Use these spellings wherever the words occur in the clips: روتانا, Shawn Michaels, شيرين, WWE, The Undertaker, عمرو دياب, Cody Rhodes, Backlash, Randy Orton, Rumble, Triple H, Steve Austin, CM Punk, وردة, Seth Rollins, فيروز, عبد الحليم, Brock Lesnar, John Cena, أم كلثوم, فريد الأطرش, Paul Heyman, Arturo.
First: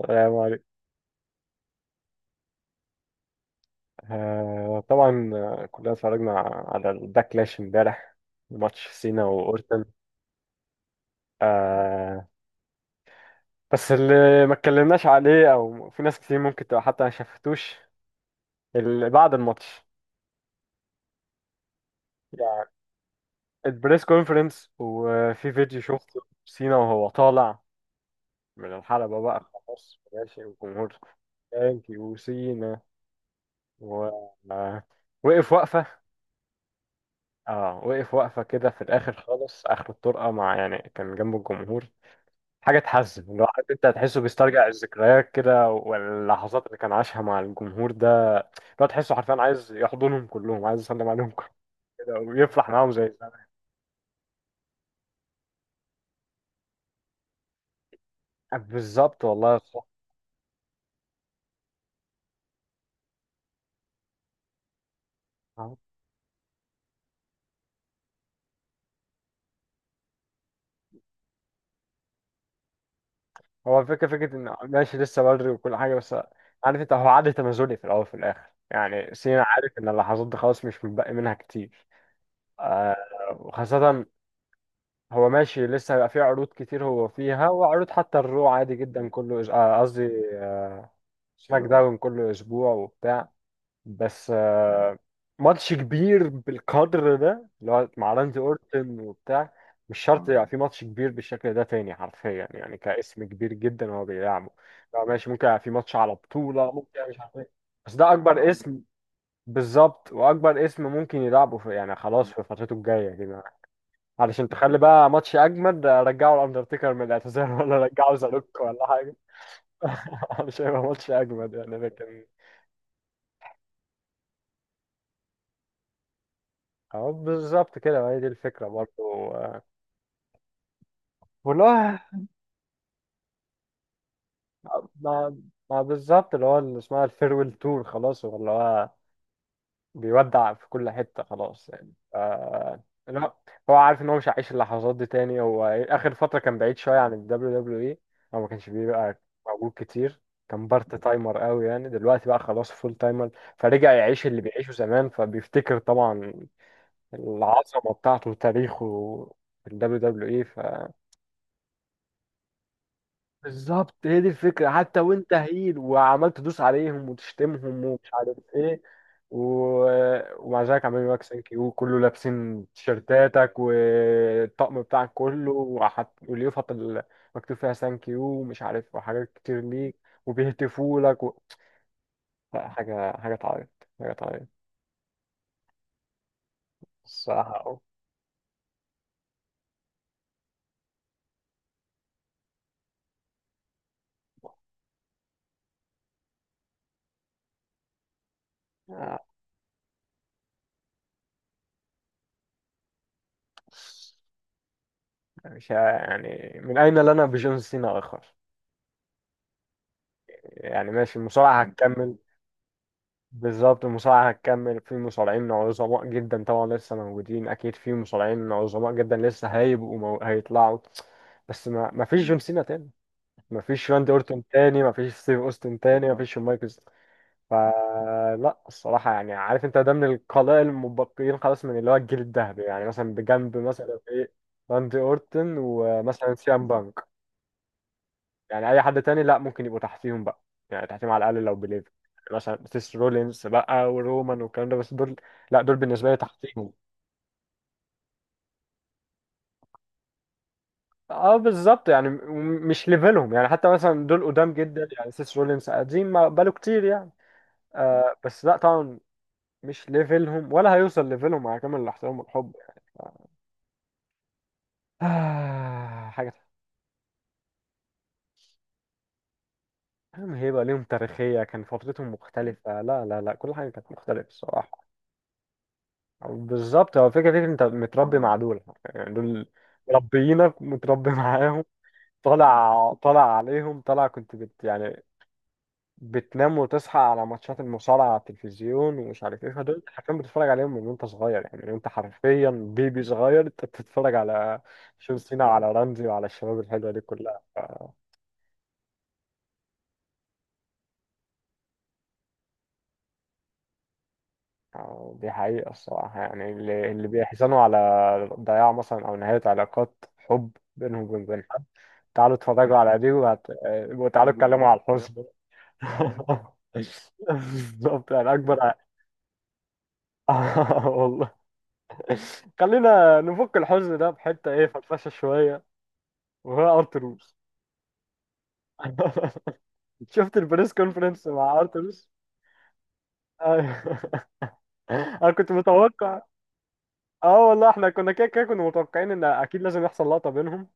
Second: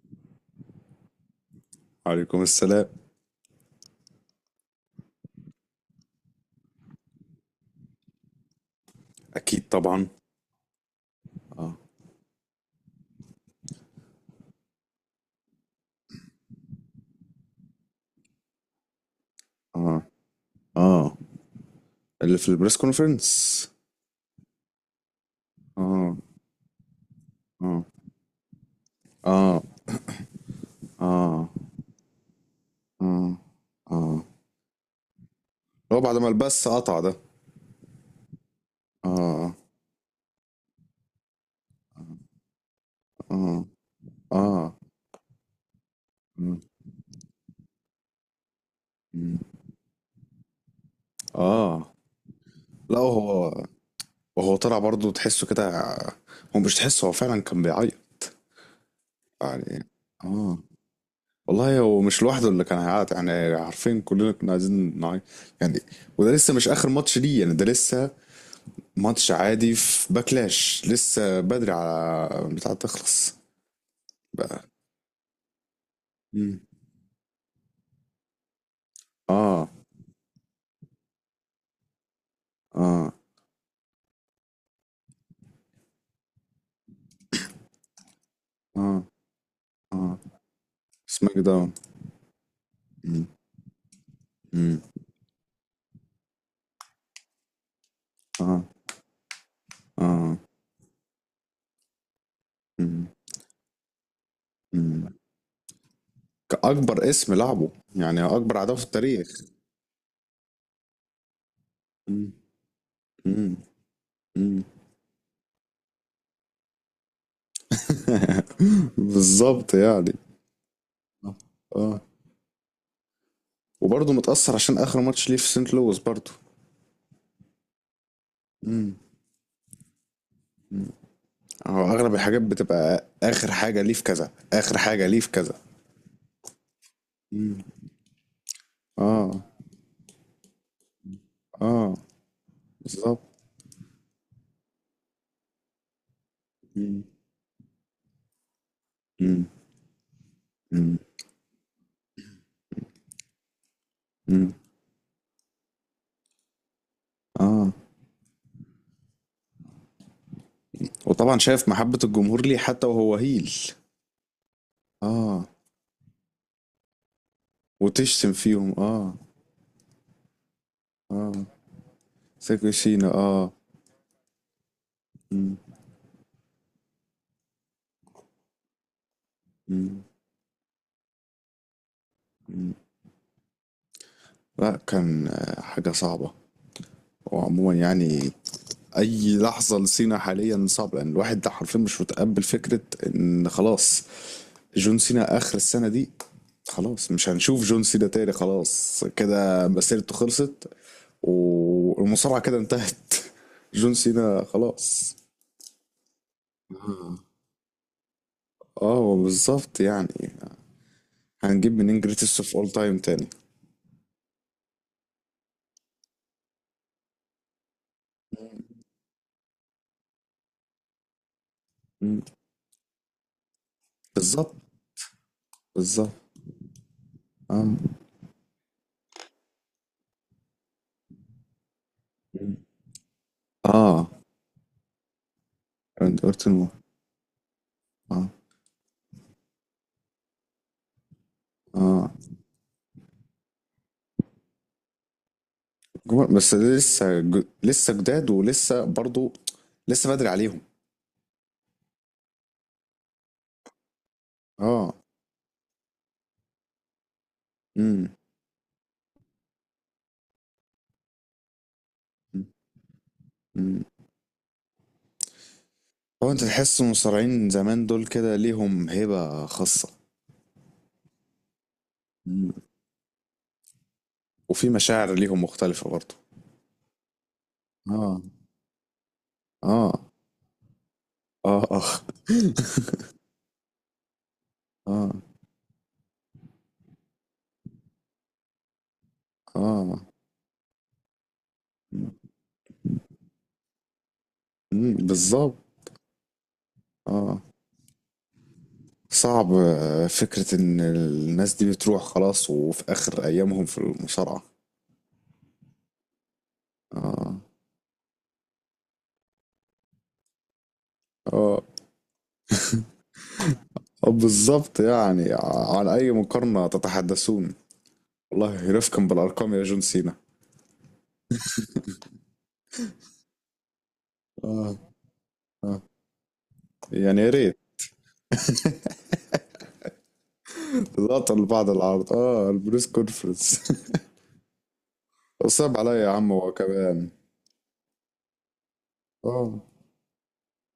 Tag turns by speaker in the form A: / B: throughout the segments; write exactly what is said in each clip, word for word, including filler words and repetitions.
A: السلام عليكم.
B: عليكم السلام.
A: آه طبعا، آه، كلنا اتفرجنا على الباكلاش امبارح، ماتش سينا
B: اكيد
A: واورتن.
B: طبعا. اه.
A: آه بس اللي ما اتكلمناش عليه او في ناس كتير ممكن تبقى حتى ما شافتوش اللي بعد الماتش،
B: اه. اه. اللي في
A: يعني
B: البريس كونفرنس.
A: البريس كونفرنس. وفي فيديو
B: اه.
A: شفته سينا وهو طالع
B: اه.
A: من الحلبة بقى
B: اه.
A: خلاص ماشي والجمهور
B: اه.
A: ثانك يو سينا،
B: اه.
A: و
B: اه.
A: آه، وقف وقفة.
B: هو بعد ما البث قطع ده؟
A: اه، وقف وقفة كده في الآخر
B: اه.
A: خالص آخر الطرقة مع يعني كان جنب الجمهور. حاجه تحزن لو
B: اه.
A: عارف انت، هتحسه
B: اه.
A: بيسترجع الذكريات كده
B: مم.
A: واللحظات اللي كان عاشها مع الجمهور ده. لو تحسه حرفيا
B: مم.
A: عايز يحضنهم كلهم، عايز يسلم عليهم كلهم
B: اه.
A: كده ويفرح معاهم
B: لا
A: زي زمان.
B: هو. وهو طلع برضه تحسه كده. هو مش تحسه، هو فعلا كان بيعيط
A: بالظبط والله صح.
B: يعني. اه. والله هو مش لوحده اللي كان هيعيط يعني، عارفين كلنا كنا عايزين نعيط يعني. وده لسه مش اخر ماتش ليه يعني، ده لسه ماتش عادي في باكلاش، لسه بدري على بتاع تخلص
A: هو الفكره فكره ان
B: بقى.
A: ماشي لسه بدري وكل حاجه، بس
B: مم.
A: عارف انت، هو عد تنازلي في الاول وفي الاخر، يعني سينا
B: اه.
A: عارف ان اللحظات دي خلاص مش متبقي منها كتير. آه،
B: اه.
A: وخاصه هو ماشي لسه، هيبقى فيه عروض كتير هو فيها، وعروض حتى الرو عادي
B: اه.
A: جدا كله إز- آه، قصدي
B: اه.
A: آه،
B: سماك
A: سماك
B: داون.
A: داون كل اسبوع
B: مم.
A: وبتاع. بس
B: مم.
A: آه، ماتش كبير بالقدر ده اللي هو مع راندي
B: اه.
A: اورتن وبتاع مش شرط
B: اه.
A: يبقى في ماتش كبير بالشكل ده تاني حرفيا، يعني
B: مم.
A: كاسم كبير جدا هو بيلعبه. لو
B: مم.
A: ماشي ممكن يبقى في ماتش على بطولة ممكن،
B: كأكبر
A: مش
B: اسم
A: عارف ايه،
B: لعبه.
A: بس ده
B: يعني
A: اكبر
B: أكبر عداوة
A: اسم.
B: في التاريخ.
A: بالظبط واكبر اسم ممكن يلعبه في يعني خلاص
B: مم.
A: في فترته الجايه كده،
B: مم.
A: علشان
B: مم.
A: تخلي بقى ماتش اجمد رجعوا الاندرتيكر من الاعتزال ولا رجعوا زالوك ولا حاجه.
B: بالظبط يعني.
A: مش هيبقى ماتش اجمد يعني،
B: اه.
A: لكن
B: وبرضه متأثر عشان آخر ماتش ليه في سنت لويس برضه.
A: اه بالظبط كده، ما هي دي الفكرة
B: مم.
A: برضو. آه،
B: مم. هو
A: والله.
B: أغلب الحاجات بتبقى آخر حاجة ليه في كذا، آخر حاجة ليه في
A: ما
B: كذا.
A: ما بالظبط اللي هو اللي اسمها الفيرويل
B: مم.
A: تور خلاص، هو اللي هو
B: آه.
A: بيودع في كل حتة خلاص، يعني
B: آه.
A: آه، اللي
B: بالضبط.
A: هو، هو عارف ان هو مش هيعيش اللحظات دي تاني. هو اخر فترة كان بعيد شوية
B: إمم.
A: عن ال دبليو دبليو إي، هو ما كانش بيبقى
B: إمم.
A: موجود كتير، كان بارت
B: إمم.
A: تايمر قوي يعني، دلوقتي بقى خلاص فول تايمر، فرجع يعيش اللي
B: إمم.
A: بيعيشه زمان، فبيفتكر طبعا
B: آه.
A: العظمة بتاعته وتاريخه في ال W W E.
B: وطبعًا شايف محبة الجمهور ليه حتى وهو heel.
A: بالظبط هي دي الفكرة، حتى وانت
B: آه.
A: هيل وعمال تدوس عليهم وتشتمهم ومش
B: وتشتم
A: عارف
B: فيهم
A: ايه
B: آه،
A: و... ومع ذلك عمالين يقولك
B: آه.
A: ثانك يو، كله لابسين
B: سيكو سينا آه،
A: تيشيرتاتك والطقم بتاعك كله،
B: إمم.
A: وحط... واليافطة اللي مكتوب فيها ثانك يو ومش عارف، وحاجات كتير ليك،
B: إمم.
A: وبيهتفوا لك و... لا،
B: إمم.
A: حاجة حاجة تعيط، حاجة تعيط
B: لأ كان آه، حاجة صعبة. وعمومًا
A: الصراحة.
B: يعني أي لحظة لسينا حاليًا صعبة، لأن الواحد ده حرفيًا مش متقبّل فكرة إن خلاص جون سينا آخر السنة دي. خلاص مش هنشوف جون سينا تاني خلاص،
A: آه.
B: كده مسيرته خلصت. والمصارعة كده انتهت. جون سينا خلاص.
A: مش ه- يعني من أين
B: اه.
A: لنا بجون سينا آخر،
B: آه، هو بالظبط يعني.
A: يعني ماشي المصارعة
B: هنجيب منين
A: هتكمل.
B: جريتست اوف اول تايم تاني؟
A: بالظبط المصارعة هتكمل، في مصارعين عظماء جدا طبعا لسه موجودين، أكيد في مصارعين عظماء جدا لسه هيبقوا مو... هيطلعوا، بس ما ما فيش
B: مم.
A: جون سينا تاني، ما فيش راندي أورتون
B: بالظبط.
A: تاني، ما فيش ستيف أوستن تاني،
B: بالظبط.
A: ما فيش شون مايكلز.
B: اه.
A: فلا الصراحة يعني عارف أنت، ده من القلائل المبقيين خلاص من اللي هو الجيل
B: مم.
A: الذهبي، يعني مثلا بجنب مثلا
B: اه.
A: إيه، راندي أورتون
B: راندي
A: ومثلا
B: اورتن
A: سي أم
B: و-
A: بانك.
B: اه.
A: يعني اي حد تاني لا ممكن يبقوا تحتيهم بقى يعني، تحتيهم على الاقل لو بليفر،
B: اه.
A: مثلا سيس رولينز بقى ورومان والكلام ده، بس دول لا دول بالنسبه لي
B: جمهور- بس
A: تحتيهم.
B: ده لسه ج... لسه جداد ولسه برضو. لسه بدري عليهم.
A: اه بالظبط يعني م- م- مش ليفلهم يعني. حتى مثلا دول قدام جدا،
B: اه.
A: يعني سيس رولينز قديم ما بقاله كتير يعني، آه
B: امم.
A: بس لا طبعا مش ليفلهم ولا هيوصل ليفلهم، مع كامل الاحترام والحب.
B: امم.
A: آه
B: هو
A: حاجه،
B: انت تحس المصارعين زمان دول كده ليهم هيبة خاصة؟
A: هم هيبقى ليهم تاريخيه، كان فترتهم
B: مم.
A: مختلفه، لا لا لا كل حاجه كانت مختلفه
B: وفي
A: الصراحه.
B: مشاعر ليهم مختلفة برضو.
A: بالظبط، هو فكرة فكرة انت متربي
B: اه.
A: مع دول، يعني دول
B: اه.
A: مربيينك، متربي
B: اه.
A: معاهم،
B: اه.
A: طالع طالع عليهم، طالع كنت بت يعني
B: اه.
A: بتنام وتصحى على ماتشات المصارعة على التلفزيون ومش عارف ايه. فدول انت
B: اه.
A: حرفيا بتتفرج عليهم من وانت صغير، يعني من وانت حرفيا بيبي صغير انت بتتفرج على
B: مم،
A: جون سينا
B: بالظبط.
A: وعلى رمزي وعلى الشباب الحلوة دي كلها
B: اه.
A: ف...
B: صعب آه، فكرة ان الناس دي بتروح خلاص، وفي اخر ايامهم في المصارعة.
A: أو دي حقيقة الصراحة، يعني اللي, اللي
B: اه.
A: بيحزنوا على ضياع مثلا، أو نهاية علاقات حب بينهم وبين،
B: اه.
A: تعالوا اتفرجوا على دي وهت... آه،
B: آه،
A: وتعالوا اتكلموا على
B: بالظبط
A: الحزن.
B: يعني، ع- عن اي مقارنة تتحدثون.
A: بالظبط يعني
B: والله
A: اكبر
B: رفقا بالارقام يا جون سينا.
A: آه، والله، خلينا نفك الحزن ده بحته ايه،
B: اه.
A: فرفشه شويه،
B: اه.
A: وهو
B: يعني يا
A: ارتروس.
B: ريت.
A: شفت البريس كونفرنس
B: لقطة
A: مع
B: لبعض
A: ارتروس؟
B: العرض اه البريس كونفرنس.
A: أيوه. انا كنت
B: صعب عليا يا
A: متوقع،
B: عم، هو كمان.
A: اه والله احنا كنا كده كده كنا متوقعين ان
B: اه.
A: اكيد لازم يحصل لقطه بينهم،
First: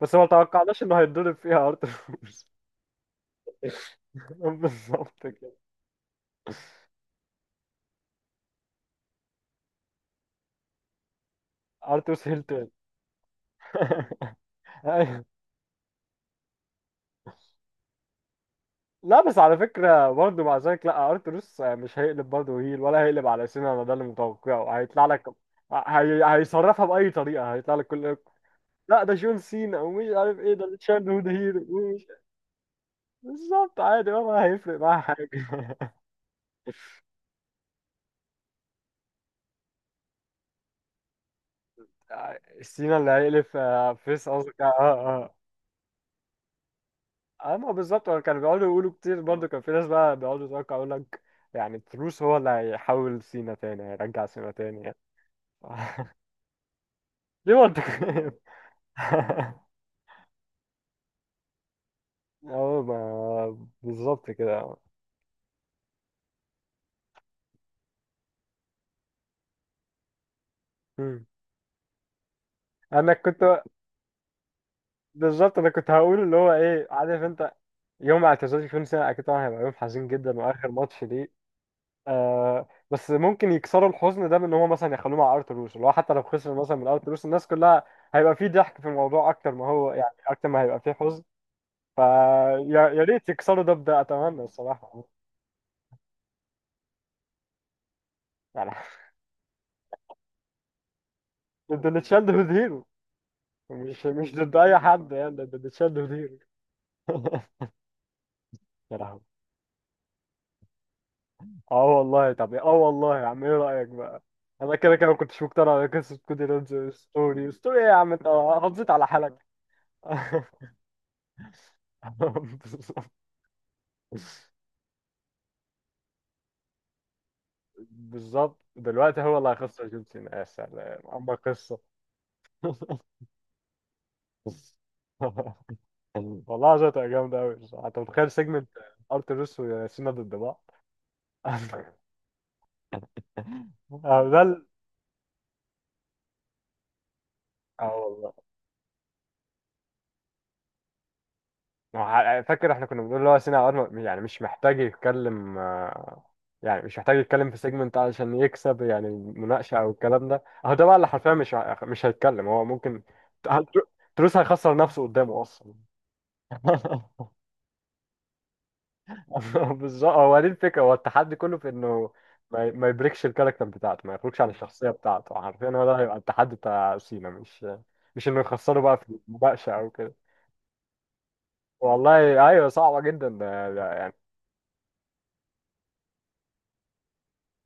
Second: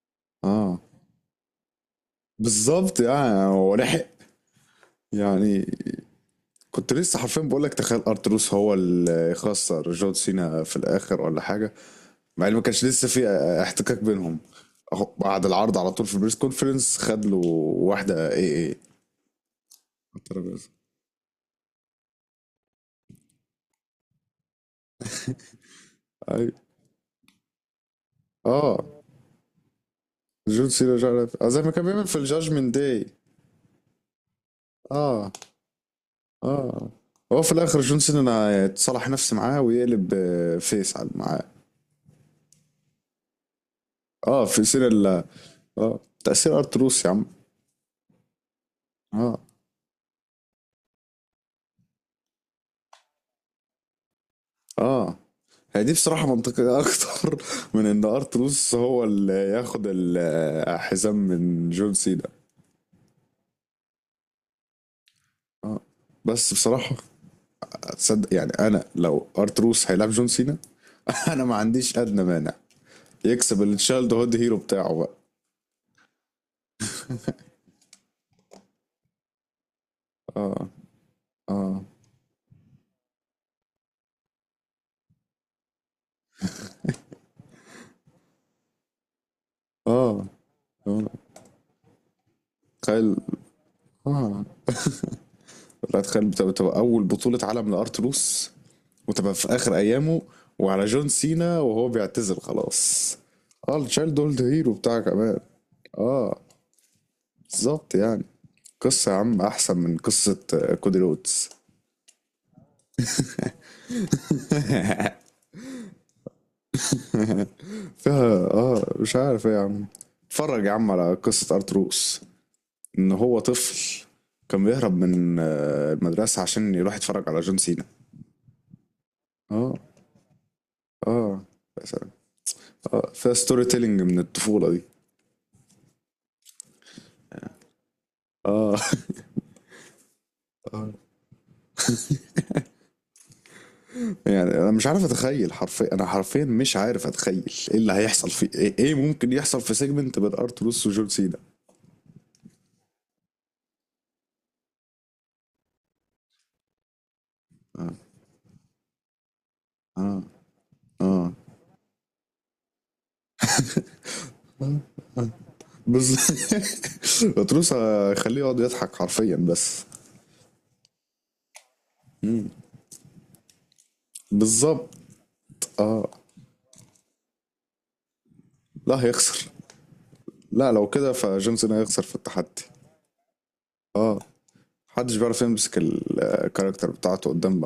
A: بس ما
B: اه.
A: توقعناش انه هيتضرب فيها ارتروس.
B: بالظبط يعني، هو لحق.
A: بالظبط كده،
B: يعني كنت لسه حرفيا بقول لك تخيل ارتروس هو اللي يخسر جون سينا في الاخر ولا حاجه.
A: ارتروس هيل
B: مع ان ما
A: تاني.
B: كانش لسه في احتكاك بينهم. أهو بعد العرض على طول في البريس كونفرنس خد له واحده اي اي على
A: لا بس على فكرة برضه، مع
B: الترابيزه.
A: ذلك لا، ارتروس مش هيقلب برضه هيل ولا هيقلب على سينا، انا ده اللي متوقعه هيطلع لك، هي...
B: اي.
A: هيصرفها بأي طريقة، هيطلع لك كل،
B: اه.
A: لا ده جون سينا ومش عارف ايه،
B: جون
A: ده
B: سينا مش
A: تشارلز هود
B: عارف آه، زي
A: هيرو
B: ما كان بيعمل
A: ومش،
B: في الجاجمنت داي.
A: بالظبط، عادي ولا هيفرق معاه حاجة.
B: اه. اه. هو في الاخر جون سينا يتصالح نفسي معاه ويقلب آه، فيس على معاه.
A: سينا اللي هيقلب آه، فيس
B: اه
A: قصدك، اه
B: في سينا ال-
A: اه.
B: اه تاثير ارتروس يا عم.
A: اه آه، ما بالظبط، هو كانوا بيقعدوا يقولوا كتير
B: اه.
A: برضه، كان في ناس بقى بيقعدوا يتوقعوا، يقول لك يعني تروس هو اللي هيحول سينا تاني، هيرجع سينا تاني يعني.
B: اه. هي دي بصراحة منطقية أكتر
A: ليه
B: من إن
A: منطقي؟
B: أرتلوس هو اللي ياخد الحزام من جون سينا.
A: اه ما بالظبط كده.
B: آه. بس بصراحة تصدق يعني أنا لو أرتلوس هيلعب جون سينا
A: مم.
B: أنا ما عنديش أدنى مانع.
A: انا كنت
B: يكسب التشايلد هود هيرو بتاعه بقى.
A: بالظبط انا كنت هقول اللي هو ايه، عارف انت، يوم اعتزال كل سنه اكيد طبعا هيبقى يوم حزين جدا،
B: آه.
A: واخر ماتش ليه
B: آه.
A: آه، بس ممكن يكسروا الحزن ده بان هو مثلا يخلوه مع ارتروس، اللي هو حتى لو خسر مثلا من ارتروس، الناس كلها هيبقى فيه ضحك في الموضوع اكتر ما هو يعني،
B: آه.
A: اكتر ما هيبقى فيه حزن فيا، يا يا
B: تخيل.
A: ريت يكسروا ده بده، اتمنى
B: آه.
A: الصراحه.
B: لا تخيل، بتبقى بتبقى أول بطولة عالم لأرتروس.
A: يعني
B: وتبقى في آخر أيامه. وعلى جون سينا
A: ضد
B: وهو
A: اللي تشيلد
B: بيعتزل
A: هيرو،
B: خلاص. اه
A: مش
B: التشايلد
A: مش
B: هولد
A: ضد
B: هيرو
A: اي
B: بتاعك
A: حد، يعني
B: كمان.
A: ضد اللي تشيلد
B: اه
A: هيرو.
B: بالظبط يعني.
A: يا
B: قصة يا
A: لهوي.
B: عم أحسن من قصة آه، كودي رودز.
A: اه والله، طب اه والله يا عم ايه رأيك بقى. انا كده كده ما كنتش مقتنع بقصة كودي رودز، ستوري ستوري ايه يا عم انت،
B: فيها
A: حافظت
B: اه
A: على
B: مش
A: حالك.
B: عارف ايه يا عم. اتفرج يا عم على قصة أرتروس.
A: بالظبط.
B: إن هو طفل كان بيهرب من آه، المدرسة عشان يروح يتفرج على جون سينا.
A: بالظبط. دلوقتي هو اللي
B: اه.
A: هيخسر جون سينا، يا سلام اما
B: اه.
A: قصة.
B: يا سلام. اه فيها ستوري تيلينج من الطفولة دي.
A: والله عايزة تبقى جامدة أوي بصراحة. أنت متخيل سيجمنت
B: اه.
A: أرتروس وسينا ضد بعض؟ أه ده
B: يعني
A: ال-
B: انا مش عارف اتخيل حرفيا، انا حرفيا مش عارف اتخيل ايه
A: اه
B: اللي هيحصل
A: والله،
B: في ايه, إيه ممكن يحصل في سيجمنت بين ارتروس وجون سينا.
A: ما هو فاكر احنا كنا بنقول اللي هو سينا عواد ما- يعني مش محتاج يتكلم آه، يعني مش محتاج يتكلم في
B: اه.
A: سيجمنت علشان يكسب يعني، مناقشة او
B: اه.
A: الكلام ده، اهو ده بقى اللي
B: اه.
A: حرفيا مش ه- مش هيتكلم هو ممكن، هل تر- تروس هيخسر نفسه قدامه اصلا.
B: بس. ارتروس هيخليه يقعد يضحك حرفيا بس.
A: بالظبط، هو دي الفكرة، هو التحدي كله في انه ما ما يبريكش الكاركتر بتاعته، ما يخرجش عن الشخصية
B: بالظبط.
A: بتاعته حرفيا، هو ده
B: اه.
A: هيبقى التحدي بتاع سينا، مش مش انه يخسره
B: لا
A: بقى في
B: هيخسر.
A: المناقشة او كده.
B: لا لو كده فجون سينا هيخسر في
A: والله
B: التحدي.
A: ايوه صعبة جدا.
B: اه. محدش بيعرف يمسك الكاركتر بتاعته قدام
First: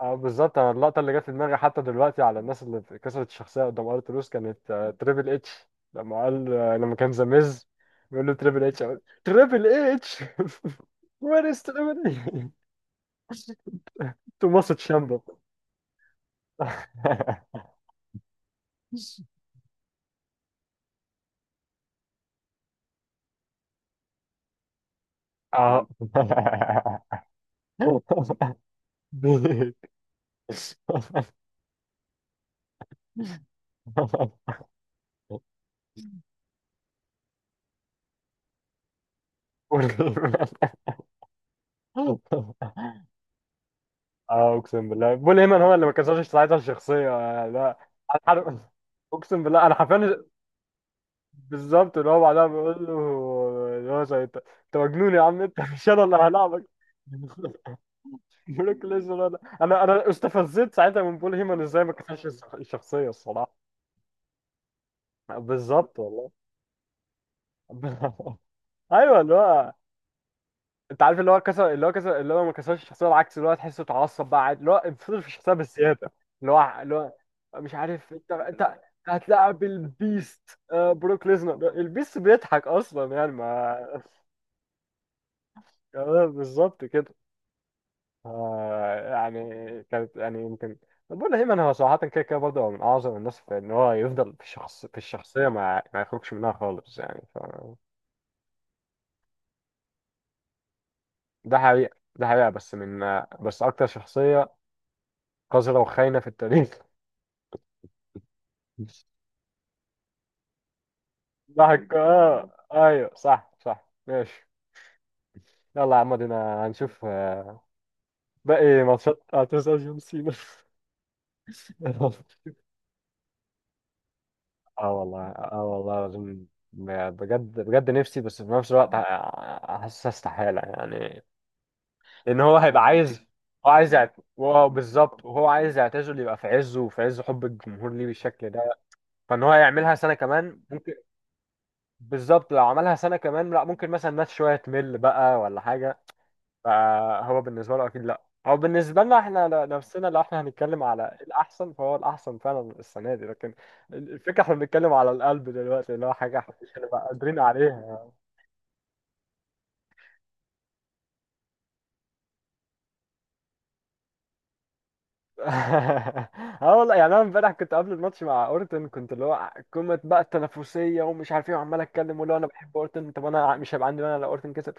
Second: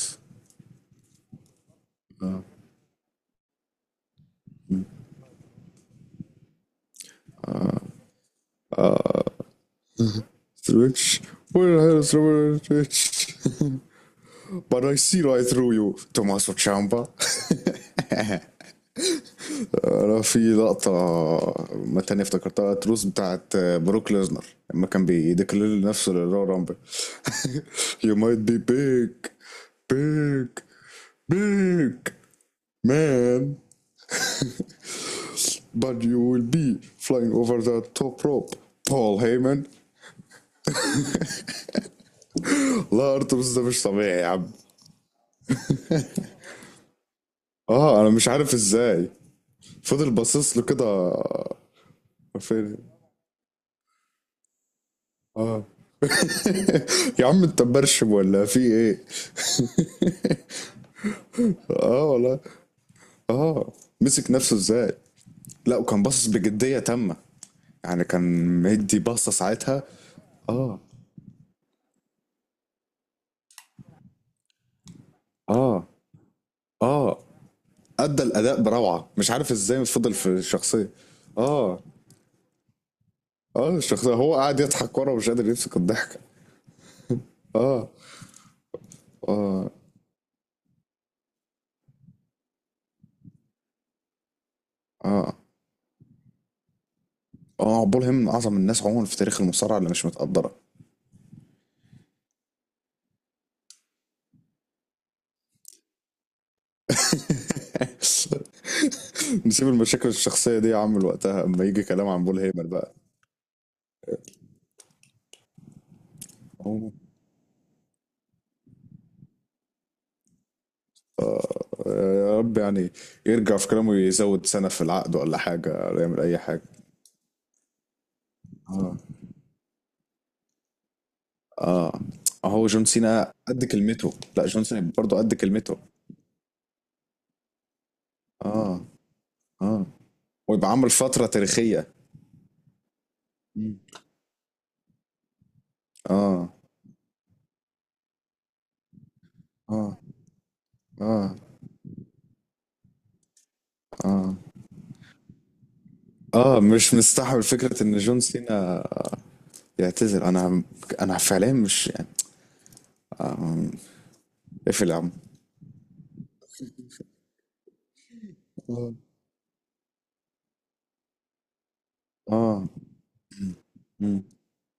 A: اه بالظبط، أنا اللقطة اللي جت في دماغي حتى دلوقتي على الناس اللي كسرت الشخصية قدام ارتروس، كانت آه، تريبل اتش. لما قال آه، لما كان زاميز بيقول له تريبل اتش، أقول
B: اه
A: تريبل اتش.
B: سويتش.
A: وير از
B: وير هيز
A: تريبل
B: روبرت سويتش.
A: اتش تو ماسك
B: But I
A: شامبو.
B: see right through you, Tommaso Ciampa. انا في لقطة ما تانية افتكرتها تروس بتاعت بروك ليزنر لما كان بيديكلير
A: اه
B: نفسه للرو رامبل. You might be big big big man, but you will be flying over the top rope, Paul Heyman. لا ارتبس ده مش طبيعي يا عم.
A: اه اقسم بالله بول هيمن هو اللي ما كسرش ساعتها الشخصيه. آه، لا
B: اه انا
A: انا
B: مش عارف
A: عارف،
B: ازاي
A: اقسم بالله انا
B: فضل
A: حرفيا،
B: باصص له كده.
A: بالظبط اللي هو بعدها
B: فين.
A: بيقول له اللي هو زي، انت انت مجنون يا عم، انت مش انا اللي هلاعبك.
B: يا عم انت مبرشم ولا في
A: بروك
B: ايه؟
A: ليزنر، انا انا انا استفزت ساعتها من بول هيمن ازاي ما
B: اه
A: كانش
B: والله.
A: الشخصيه الصراحه.
B: اه. مسك نفسه ازاي. لا
A: بالظبط
B: وكان باصص
A: والله.
B: بجدية تامة. يعني كان مدي
A: ايوه
B: باصة
A: اللي هو،
B: ساعتها. اه.
A: انت عارف اللي هو كسر اللي هو كسر، اللي هو ما كسرش الشخصيه، العكس اللي هو تحسه اتعصب بقى عادي، اللي هو فضل في الشخصيه
B: اه.
A: بالزياده، اللي هو اللي هو،
B: اه.
A: مش عارف
B: ادى
A: انت،
B: الاداء
A: انت
B: بروعة، مش عارف
A: هتلاعب
B: ازاي فضل في
A: البيست
B: الشخصية.
A: آه، بروك ليزنر،
B: اه.
A: البيست بيضحك اصلا يعني،
B: اه
A: ما
B: الشخصية، هو قاعد يضحك ورا ومش قادر يمسك الضحك.
A: آه، بالظبط كده.
B: اه.
A: آه
B: اه.
A: يعني كانت يعني يمكن، طب بقول هيمن هو صراحة كده كده برضه هو من أعظم الناس في إن هو يفضل في الشخص في
B: اه.
A: الشخصية، ما ما يخرجش منها خالص يعني ف...
B: اه عبول هيم من اعظم الناس عموما في تاريخ المصارعة اللي مش متقدرة.
A: ده حقيقة ده حقيقة، بس من بس أكتر شخصية قذرة وخاينة في التاريخ.
B: نسيب المشاكل الشخصية دي يا عم لوقتها اما يجي
A: ضحك
B: كلام عن بول
A: آه
B: هيمر
A: أيوه، صح صح ماشي، يلا يا عم ادينا
B: بقى.
A: هنشوف آه، باقي ماتشات، هتسأل جون سينا.
B: آه، يا رب يعني يرجع في كلامه، يزود سنة في
A: اه
B: العقد،
A: والله
B: ولا
A: اه
B: حاجة
A: والله
B: ولا يعمل أي
A: لازم،
B: حاجة.
A: بجد بجد نفسي، بس في نفس الوقت
B: اه.
A: حاسس استحالة يعني،
B: اه.
A: لان هو
B: هو
A: هيبقى
B: جون
A: عايز،
B: سينا قد
A: هو عايز
B: كلمته.
A: يعت...
B: لا جون
A: هو
B: سينا برضه
A: بالظبط
B: قد
A: وهو عايز
B: كلمته.
A: يعتزل، يبقى في عزه وفي عز حب الجمهور ليه بالشكل ده،
B: اه.
A: فان هو
B: اه.
A: يعملها سنه كمان
B: ويبقى عمل
A: ممكن.
B: فترة تاريخية.
A: بالظبط، لو عملها سنه كمان لا
B: مم.
A: ممكن مثلا الناس شويه تمل بقى ولا حاجه،
B: اه.
A: فهو بالنسبه له اكيد لا، هو بالنسبه لنا احنا ل-
B: اه.
A: نفسنا، لو احنا هنتكلم على
B: اه.
A: الاحسن فهو الاحسن فعلا السنه دي، لكن
B: اه.
A: الفكره احنا بنتكلم على القلب دلوقتي، اللي هو حاجه احنا
B: اه.
A: مش
B: مش
A: هنبقى قادرين
B: مستحمل فكرة ان
A: عليها.
B: جون سينا يعتزل. انا انا فعليا مش يعني. اقفل يا عم.
A: اه والله، يعني انا امبارح كنت قبل الماتش مع اورتون،
B: آه.
A: كنت اللي هو قمه بقى التنافسيه ومش عارف ايه، وعمال اتكلم واللي هو انا
B: اه.
A: بحب اورتون، طب انا مش هيبقى عندي مانع
B: مم.
A: لو اورتون كسب.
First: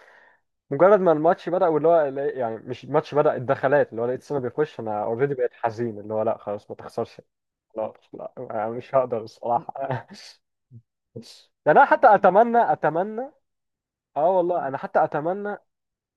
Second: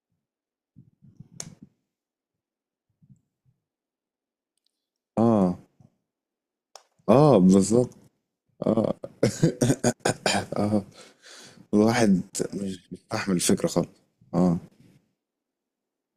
A: مجرد ما الماتش بدا واللي هو لا- يعني مش الماتش بدا، الدخلات، اللي هو لقيت سنه بيخش، انا اوريدي بقيت
B: اه.
A: حزين، اللي هو لا خلاص، ما تخسرش،
B: اه. بالظبط.
A: خلاص لا، أنا مش
B: اه.
A: هقدر الصراحه.
B: آه.
A: ده انا حتى
B: الواحد
A: اتمنى
B: مش
A: اتمنى،
B: بيستحمل الفكرة خالص.
A: اه
B: اه.
A: والله انا حتى اتمنى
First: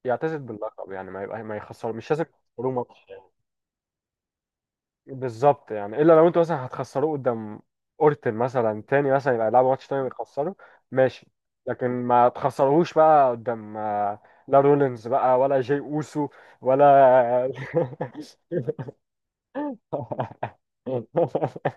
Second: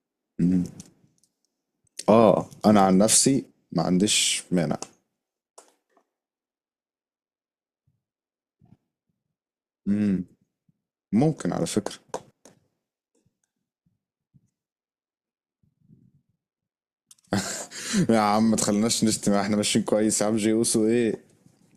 A: يعتزل
B: مم.
A: باللقب يعني، ما يبقى ما يخسر، مش لازم
B: اه
A: يخسروا
B: انا عن
A: ماتش.
B: نفسي ما عنديش مانع.
A: بالظبط يعني، الا لو انتوا مثلا هتخسروه قدام اورتل مثلا تاني، مثلا يبقى يلعبوا ماتش تاني
B: مم.
A: ويخسروا، ماشي،
B: ممكن على
A: لكن
B: فكرة.
A: ما تخسروهوش بقى قدام آه، لا رولينز بقى ولا جي اوسو ولا
B: يا عم ما تخليناش نشتم، احنا ماشيين كويس يا عم. جيوسو ايه،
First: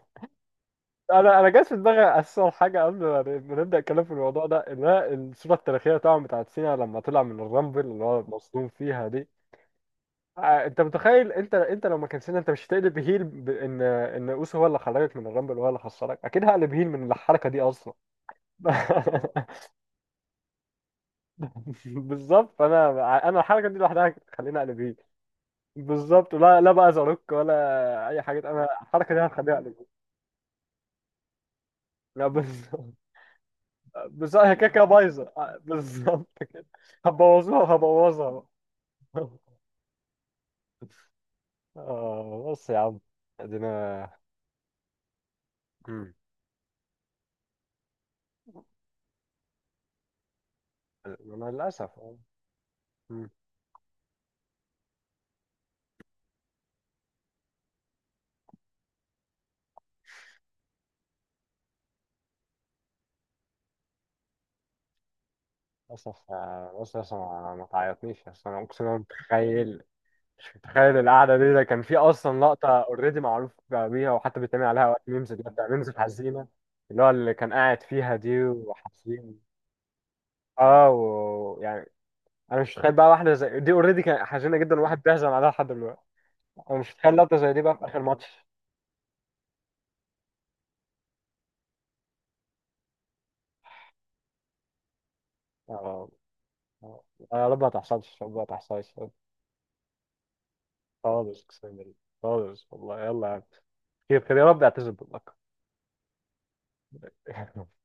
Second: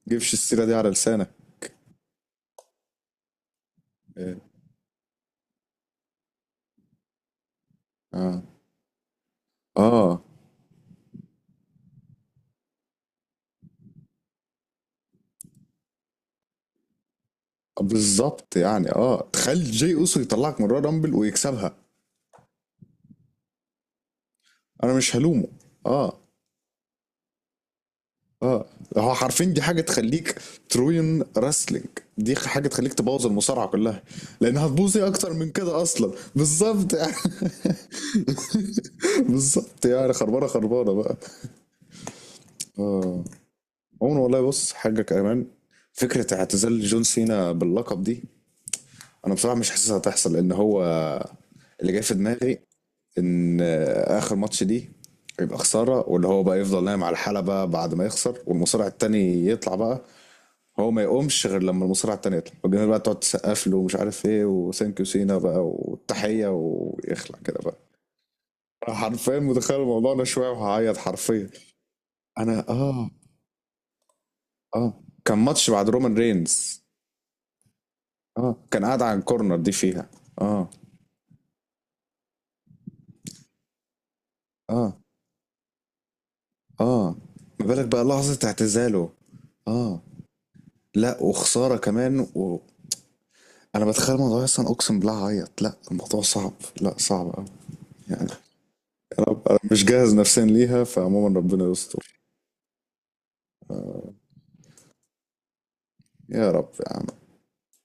B: جيبش السيرة دي على لسانك.
A: انا انا جات في دماغي اساسا حاجه قبل ما ما نبدا الكلام في الموضوع
B: إيه؟
A: ده، اللي هي الصوره التاريخيه طبعا بتاعت سينا لما طلع من الرامبل، اللي هو
B: اه.
A: مصدوم فيها دي.
B: اه.
A: آه، انت متخيل، انت انت لو ما كان سينا، انت مش هتقلب هيل ب... ان ان اوسو هو اللي خرجك من الرامبل وهو اللي خسرك، اكيد هقلب هيل من الحركه دي اصلا.
B: بالظبط يعني، اه تخيل جي اوسو يطلعك من رامبل ويكسبها.
A: بالظبط، فانا انا الحركه دي لوحدها تخليني اقلب
B: انا
A: هيل،
B: مش هلومه. اه.
A: بالظبط، لا لا بقى زاروك ولا اي حاجه، انا
B: اه. هو
A: الحركه دي
B: حرفيا
A: هتخليني
B: دي
A: اقلب
B: حاجه
A: هيل.
B: تخليك تروين راسلينج.
A: لا
B: دي حاجه
A: بالظبط،
B: تخليك تبوظ المصارعه كلها.
A: بالظبط هي
B: لانها
A: كده كده
B: هتبوظ ايه
A: بايظه
B: اكتر من
A: آه،
B: كده اصلا،
A: بالظبط كده،
B: بالظبط يعني.
A: هبوظوها وهبوظها.
B: بالظبط يعني خربانه خربانه بقى.
A: آه بص يا عم
B: اه.
A: ادينا.
B: عموما والله بص حاجه كمان،
A: مم.
B: فكره اعتزال جون سينا باللقب دي، انا بصراحه مش حاسسها هتحصل لان هو
A: انا للاسف.
B: اللي جاي في دماغي
A: آه.
B: ان اخر ماتش دي يبقى خساره، واللي هو بقى يفضل نايم على الحلبه بعد ما يخسر والمصارع التاني يطلع بقى. هو ما يقومش غير لما المصارعة التانية تطلع والجماهير بقى تقعد تسقف له ومش عارف ايه وثانك يو سينا بقى
A: بص بص،
B: والتحية
A: بص بص،
B: ويخلع
A: ما
B: كده
A: ما
B: بقى.
A: تعيطنيش بس، انا اقسم
B: أنا
A: بالله
B: حرفيا متخيل
A: متخيل،
B: الموضوع ده شوية
A: مش متخيل
B: وهعيط
A: القعده
B: حرفيا.
A: دي، ده كان في اصلا لقطه
B: أنا آه.
A: اوريدي معروف بيها وحتى بيتعمل عليها وقت
B: آه.
A: ميمز،
B: كان
A: بتاع
B: ماتش بعد
A: ميمز
B: رومان
A: حزينه،
B: رينز.
A: اللي هو اللي كان قاعد فيها دي
B: آه كان قاعد على
A: وحزين،
B: الكورنر دي فيها. آه.
A: اه ويعني انا مش متخيل بقى واحده زي دي اوريدي كانت حزينه جدا وواحد
B: آه.
A: بيحزن عليها لحد دلوقتي، انا مش
B: آه.
A: متخيل لقطه زي دي
B: ما
A: بقى في
B: بالك
A: اخر
B: بقى لحظة
A: ماتش.
B: اعتزاله. آه. لا وخسارة كمان و... أنا بتخيل الموضوع أصلا أقسم بالله هعيط، لا
A: اه.
B: الموضوع صعب. لا
A: آه.
B: صعب أوي.
A: يا رب ما تحصلش، يا
B: يعني
A: رب ما تحصلش،
B: أنا أنا مش جاهز نفسيا ليها، فعموما
A: خالص
B: ربنا
A: اقسم بالله،
B: يستر.
A: خالص والله. يلا يا عم. خير خير يا رب، اعتذر باللقب.
B: يا رب يا عم.